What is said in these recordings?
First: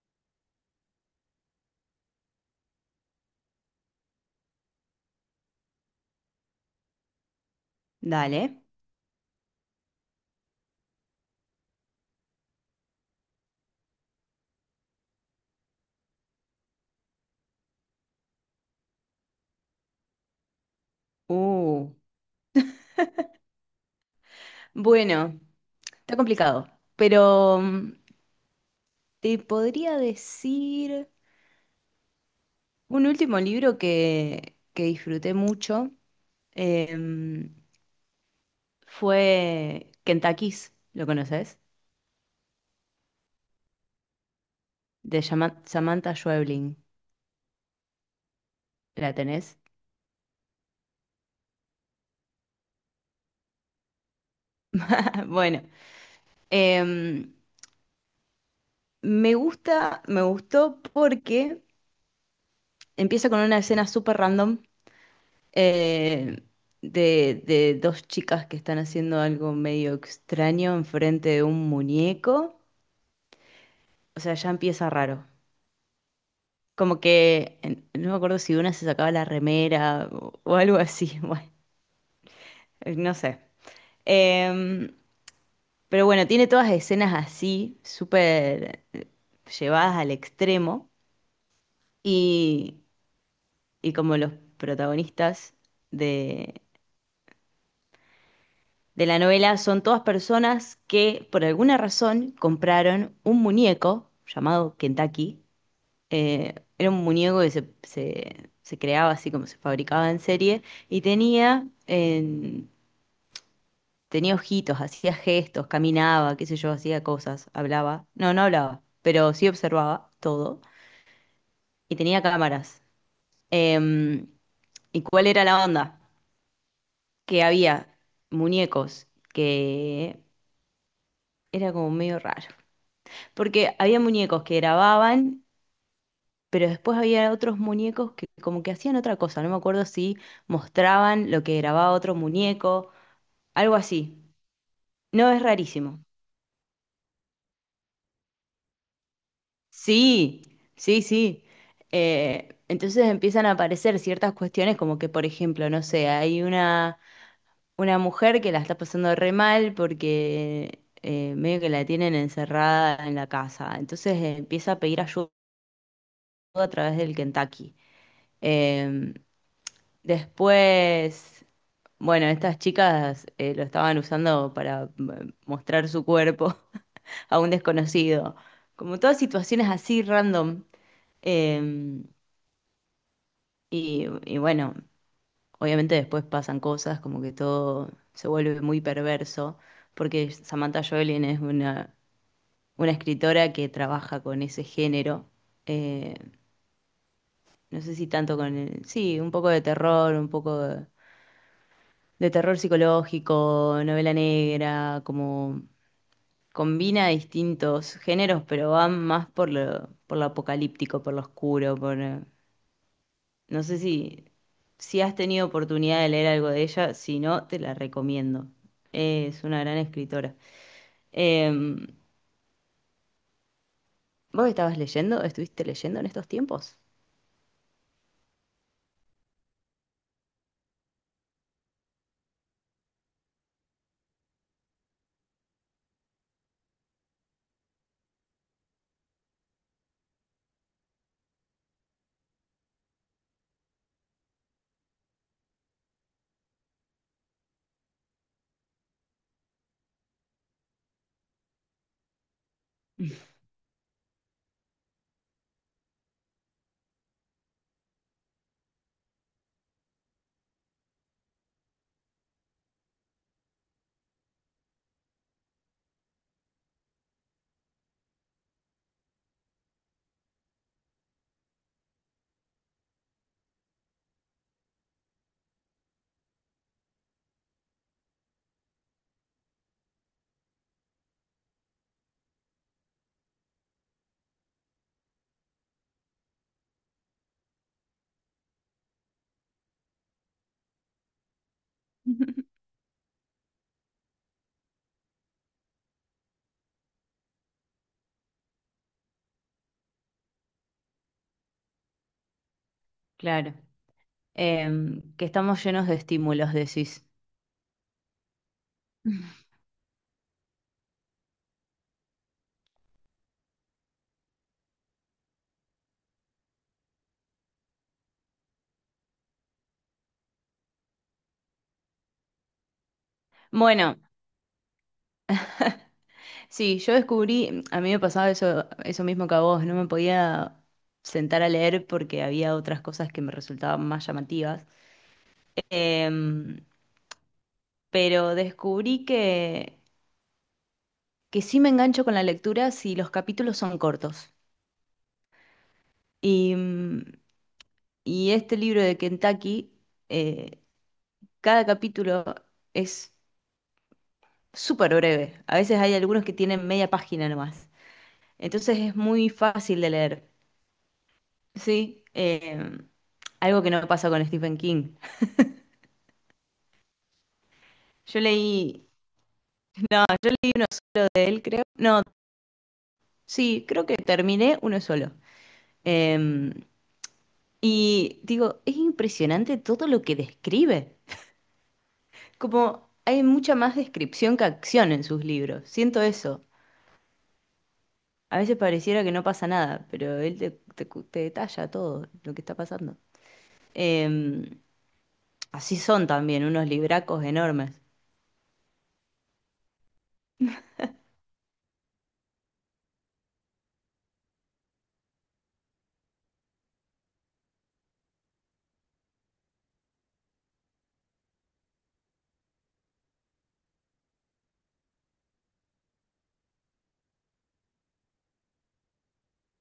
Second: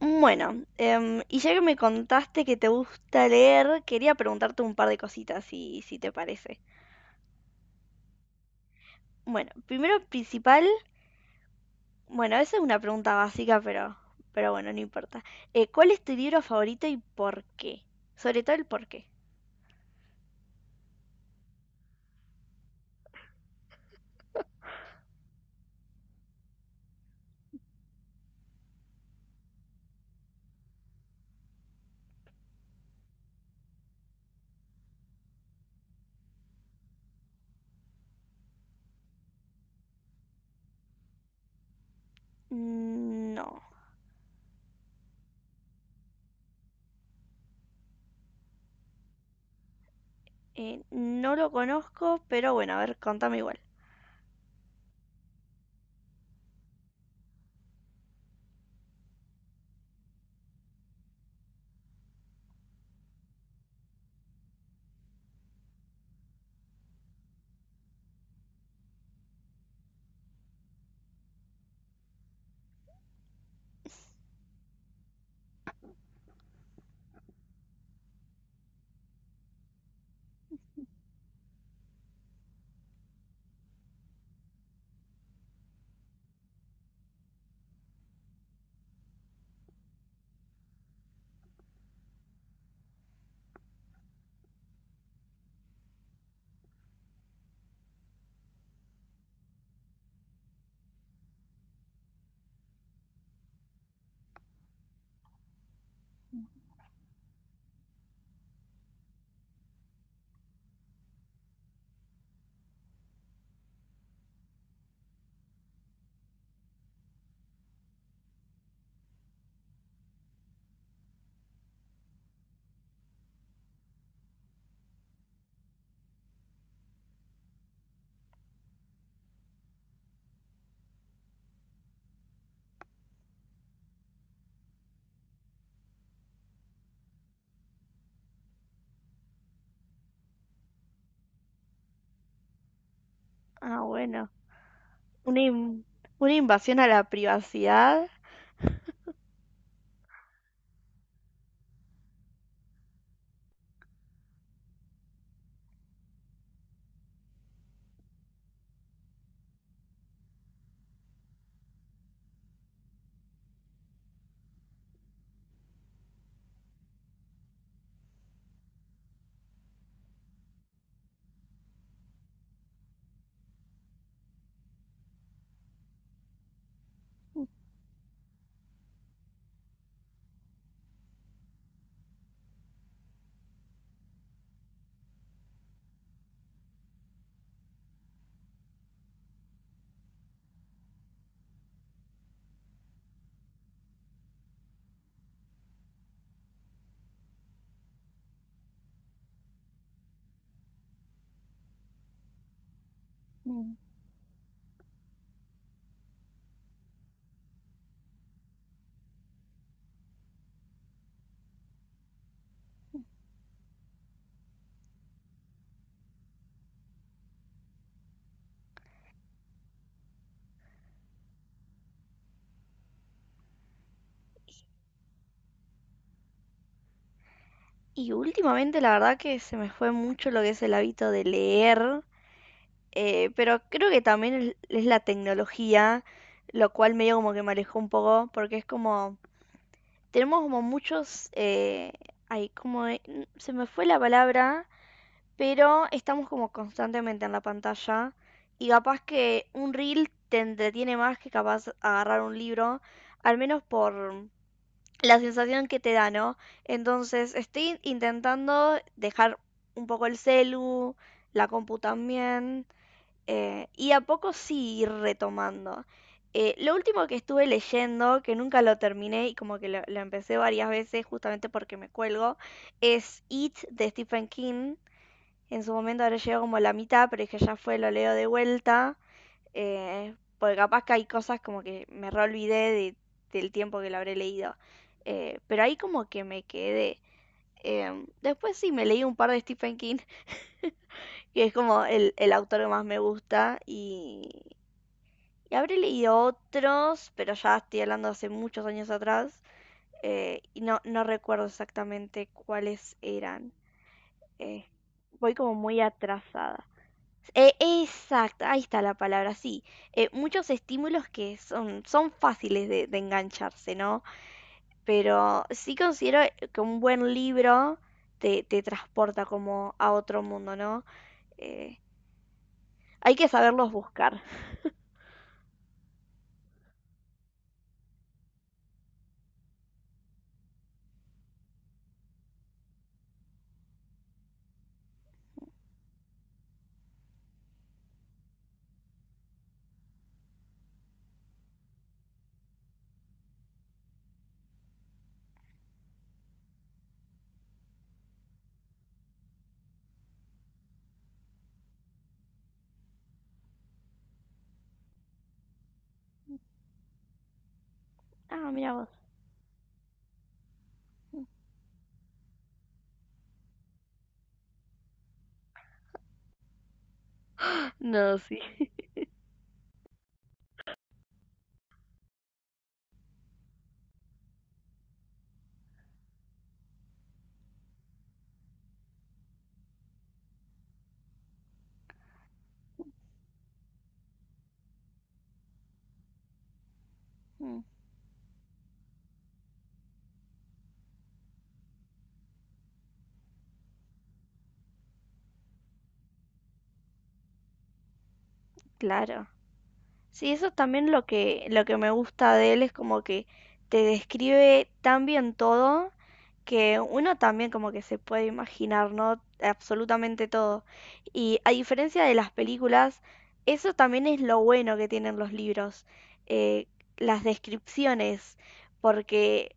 Bueno, y ya que me contaste que te gusta leer, quería preguntarte un par de cositas, si te parece. Dale. Bueno, primero principal, bueno, esa es una pregunta básica, pero bueno, no importa. ¿Cuál es tu libro favorito y por qué? Sobre todo el por qué. Uh, bueno, está complicado, pero te podría decir un último libro que disfruté mucho em, fue Kentucky's, ¿lo conoces? Mm, no, De Samantha Schweblin, ¿la tenés? No lo conozco, pero bueno, a ver, contame igual. Bueno, em, me gustó porque empieza con una escena súper random eh, de dos chicas que están haciendo algo medio extraño enfrente de un muñeco. O sea, ya empieza raro. Como que no me acuerdo si una se sacaba la remera o algo así. Bueno, no sé. Em, pero bueno, tiene todas escenas así, súper llevadas al extremo. Y, y como los protagonistas de la novela son todas personas que por alguna razón compraron un muñeco llamado Kentucky. Era un muñeco se creaba así como se fabricaba en serie y tenía, tenía ojitos, hacía gestos, caminaba, qué sé yo, hacía cosas, hablaba. No, no hablaba, pero sí observaba todo y tenía cámaras. Em, ¿Y cuál era la onda? Que había muñecos que era como medio raro. Porque había muñecos que grababan, pero después había otros muñecos que como que hacían otra cosa. No me acuerdo si mostraban lo que grababa otro muñeco, algo Ah, así. bueno, No, una, es in- rarísimo. una invasión a la privacidad. Sí, sí, sí. Entonces empiezan a aparecer ciertas cuestiones como que, por ejemplo, no sé, hay una mujer que la está pasando re mal porque medio que la tienen encerrada en la casa. Entonces empieza a pedir ayuda a través del Kentucky. Em, Después, bueno, estas chicas lo estaban usando para mostrar su cuerpo a un desconocido. Como todas situaciones así random. Eh, y bueno, obviamente después pasan cosas, como que todo se vuelve muy perverso, porque Samantha Joelin es una escritora que trabaja con ese género. eh, no sé si tanto con sí, un poco de terror, un poco de terror Mm. psicológico, novela negra, como combina distintos géneros, pero va más por lo apocalíptico, por lo oscuro, por... No sé si, si has tenido oportunidad de leer algo de ella, si no, te la recomiendo. Es una gran escritora. Em, ¿Vos estabas leyendo? ¿Estuviste leyendo en estos tiempos? Y últimamente la verdad que se me fue mucho lo que es el hábito de leer. Pero creo que también es la tecnología, lo cual medio como que me alejó un poco, porque es como, tenemos como muchos, ay, como, se me fue la palabra, pero estamos como constantemente en la pantalla y capaz que un reel te entretiene más que capaz agarrar un libro, al menos por la sensación que te da, ¿no? Entonces estoy intentando dejar un poco el celu, la compu también y a poco sí ir retomando. Lo último que estuve leyendo, que nunca lo terminé y como que lo empecé varias veces justamente porque me cuelgo, es It de Stephen King. En su momento ahora llegó como a la mitad, pero es que ya fue, lo leo de vuelta. Porque capaz que hay cosas como que me reolvidé de- del tiempo que lo habré leído. Pero ahí como que me quedé. Después sí me leí un par de Stephen King, que es como el autor que más me gusta y habré leído otros, pero ya estoy hablando hace muchos años atrás y no, no recuerdo exactamente cuáles eran. Claro. Eh, Que voy como estamos muy llenos de estímulos, atrasada. decís. Exacto, ahí está la palabra, sí. Muchos estímulos que son, son fáciles de engancharse, ¿no? Pero sí considero que un buen libro te transporta como a otro mundo, ¿no? Eh, hay que saberlos Bueno, buscar. sí, yo descubrí, a mí me pasaba eso, eso mismo que a vos, no me podía sentar a leer porque había otras cosas que me resultaban más llamativas. Em, pero descubrí que sí me engancho con la lectura si los capítulos son cortos. Y, y este libro de Kentucky, eh, cada capítulo es súper breve. A veces hay algunos que tienen media página nomás. Ah, mira Entonces vos. es muy fácil de leer. Sí, algo que no pasa con Stephen King. No, Yo sí. leí, no, yo leí él, creo. No, sí, creo que terminé uno solo. Eh, y digo, es impresionante todo lo que describe. Como hay mucha más descripción que acción en sus libros. Siento eso. A veces pareciera que no pasa nada, pero él te detalla todo lo que está pasando. Eh, Así son también, unos libracos enormes. Claro. Sí, eso también lo que me gusta de él es como que te describe tan bien todo que uno también como que se puede imaginar, ¿no? Absolutamente todo. Y a diferencia de las películas, eso también es lo bueno que tienen los libros, eh, las descripciones, porque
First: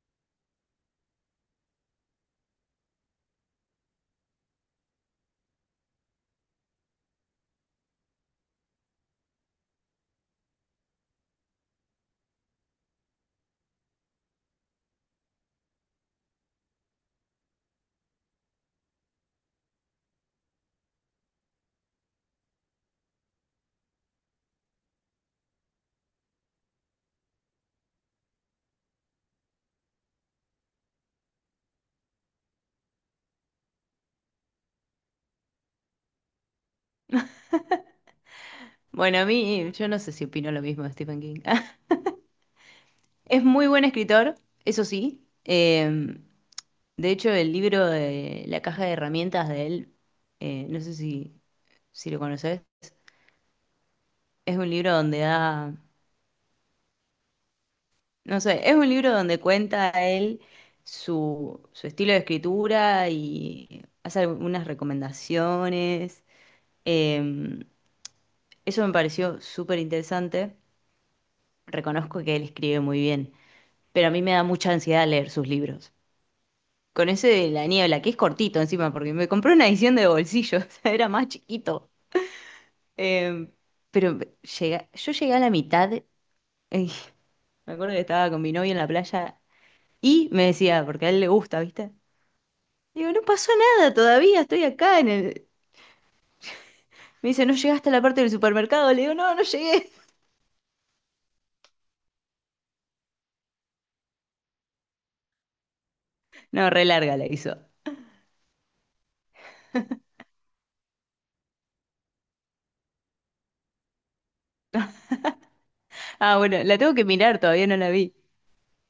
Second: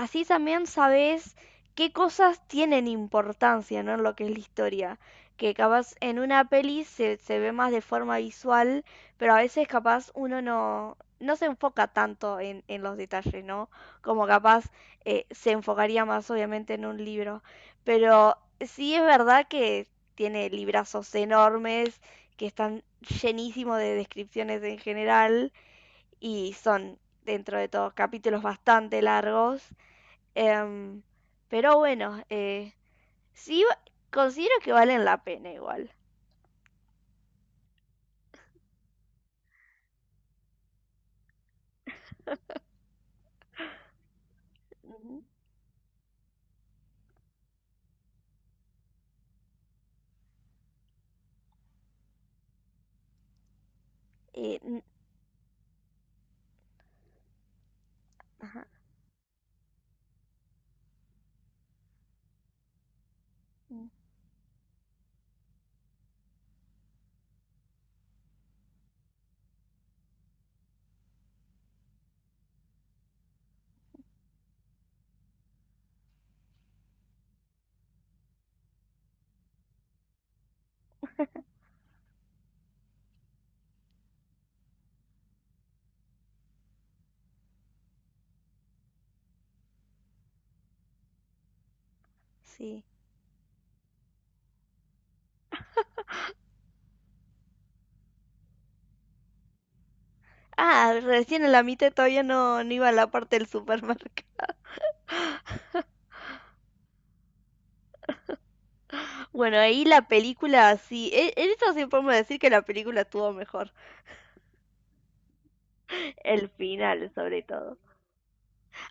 así también sabes qué cosas tienen importancia, ¿no? En lo que es la historia. Que capaz en una peli se, se ve más de forma visual, pero a veces capaz uno no, no se enfoca tanto en los detalles, ¿no? Como capaz se enfocaría más obviamente en un libro. Pero sí es verdad que tiene librazos enormes, que están llenísimos de descripciones en general y son dentro de todo capítulos bastante largos. Em, pero bueno, sí, considero que valen la pena igual. Bueno, a mí, yo no sé si opino lo mismo de Stephen King. Es muy buen escritor, eso Ujú. sí. De hecho, el libro de La caja de herramientas de él, no sé si, si lo conoces, es Eh, un n- libro donde da, no ajá, sé, es un libro donde cuenta él su, su estilo de escritura y mm, hace algunas recomendaciones. Eh, Eso me pareció súper interesante. Reconozco que él escribe muy bien, pero a mí me da mucha ansiedad leer sus libros. Con ese de la niebla, que es cortito encima, porque me compré una edición de bolsillo, o sea, era más chiquito. Eh, pero llega, yo llegué a la mitad, me acuerdo que estaba con mi novio en la playa y me decía, porque a él le gusta, ¿viste? sí. Digo, no pasó nada todavía, estoy acá en el... Me dice, ¿no llegaste a la parte del supermercado? Le digo, no, no llegué. Ah, recién en la mitad todavía no, no iba a la parte del supermercado. No, re larga la hizo. Bueno, ahí la película, sí. En eso sí podemos decir que la película estuvo mejor. Ah, El bueno, la tengo que final, mirar, sobre todavía todo. no la vi.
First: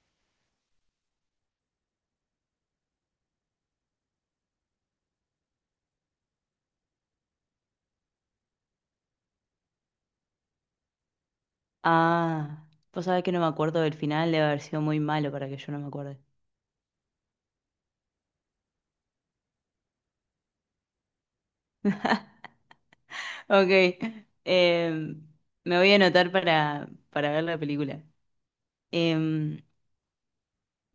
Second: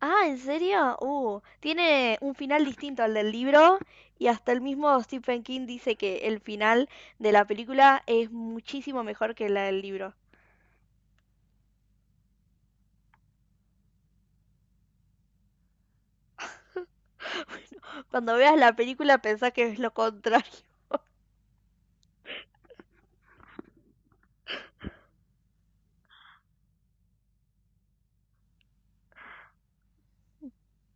Ah, ¿en serio? Tiene un final distinto al del libro y hasta el mismo Stephen King dice que el final de la película es muchísimo mejor que la del libro. Ah, vos sabés que no me acuerdo del final, debe haber sido muy malo para que yo no me acuerde. Cuando veas la película pensá que es lo contrario. Ok, em, me voy a anotar para ver la película. Em,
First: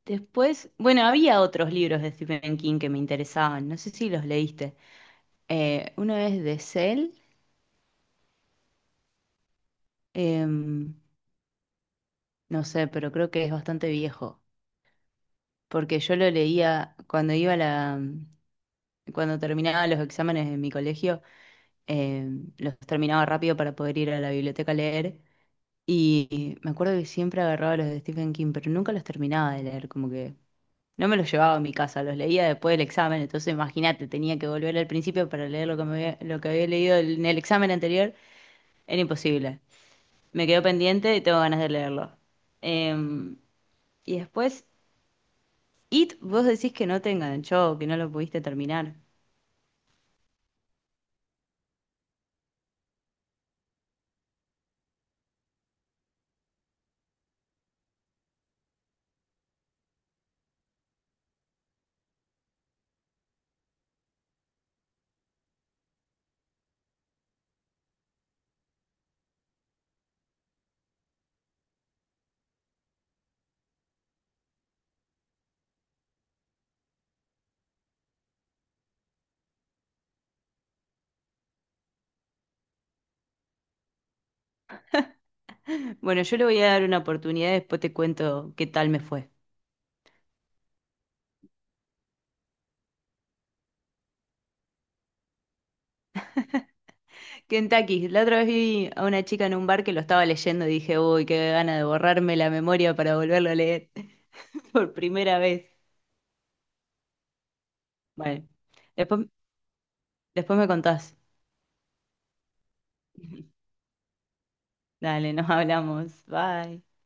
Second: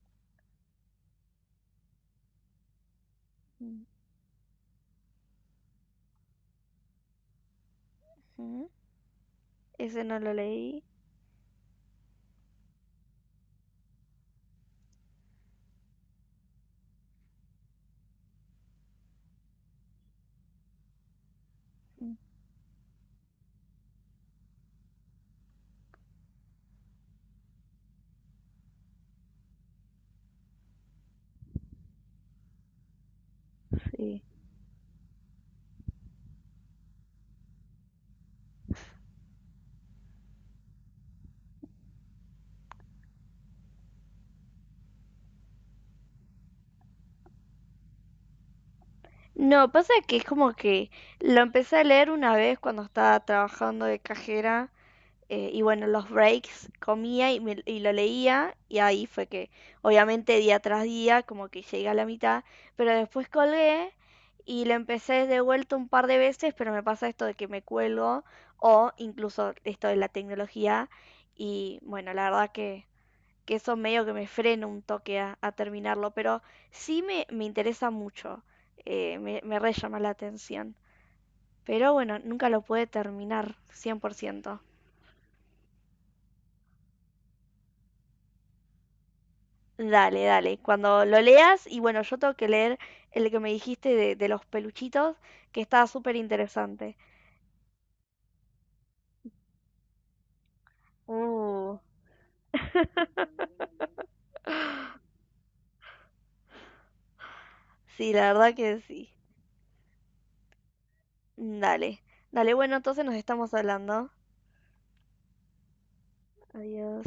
Después, bueno, había otros libros de Stephen King que me interesaban, no sé si los leíste. Uno es de Cell, Uh-huh. Ese no lo leí. em, no sé, pero creo que es bastante viejo, porque yo lo leía cuando iba a cuando terminaba los exámenes en mi colegio, los terminaba rápido para poder ir a la biblioteca a leer. Y me acuerdo que siempre agarraba los de Stephen King, pero nunca los terminaba de leer, como que no me los llevaba a mi casa, los leía después del examen, entonces imagínate, Sí. tenía que volver al principio para leer lo lo que había leído en el examen anterior, era imposible. Me quedó pendiente y tengo ganas de leerlo. Em, y después, It, vos decís que no te enganchó, que no lo pudiste terminar. No, pasa que es como que lo empecé a leer una vez cuando estaba trabajando de cajera y bueno, los breaks comía y lo leía y ahí fue que obviamente día tras día como que llegué a la mitad, pero después colgué y lo empecé de vuelta un par de veces, pero me pasa esto de que me cuelgo o incluso esto de la tecnología y bueno, la verdad que eso medio que me frena un toque a terminarlo, pero sí me interesa mucho, me re llama la atención. Pero bueno, nunca lo pude terminar 100%. Bueno, yo le voy a dar una oportunidad, después te cuento qué tal me fue. Dale, dale, cuando lo leas, y bueno, yo tengo que leer el que me dijiste de los peluchitos, que estaba súper interesante. Kentucky, la otra vez vi a una chica en un bar que lo estaba leyendo y dije, uy, qué gana Uh, de borrarme la memoria para volverlo a leer por primera vez. sí, la Bueno, verdad que sí. después... Después me contás. Dale, dale, bueno, entonces nos estamos hablando. Dale, nos hablamos. Bye. Adiós.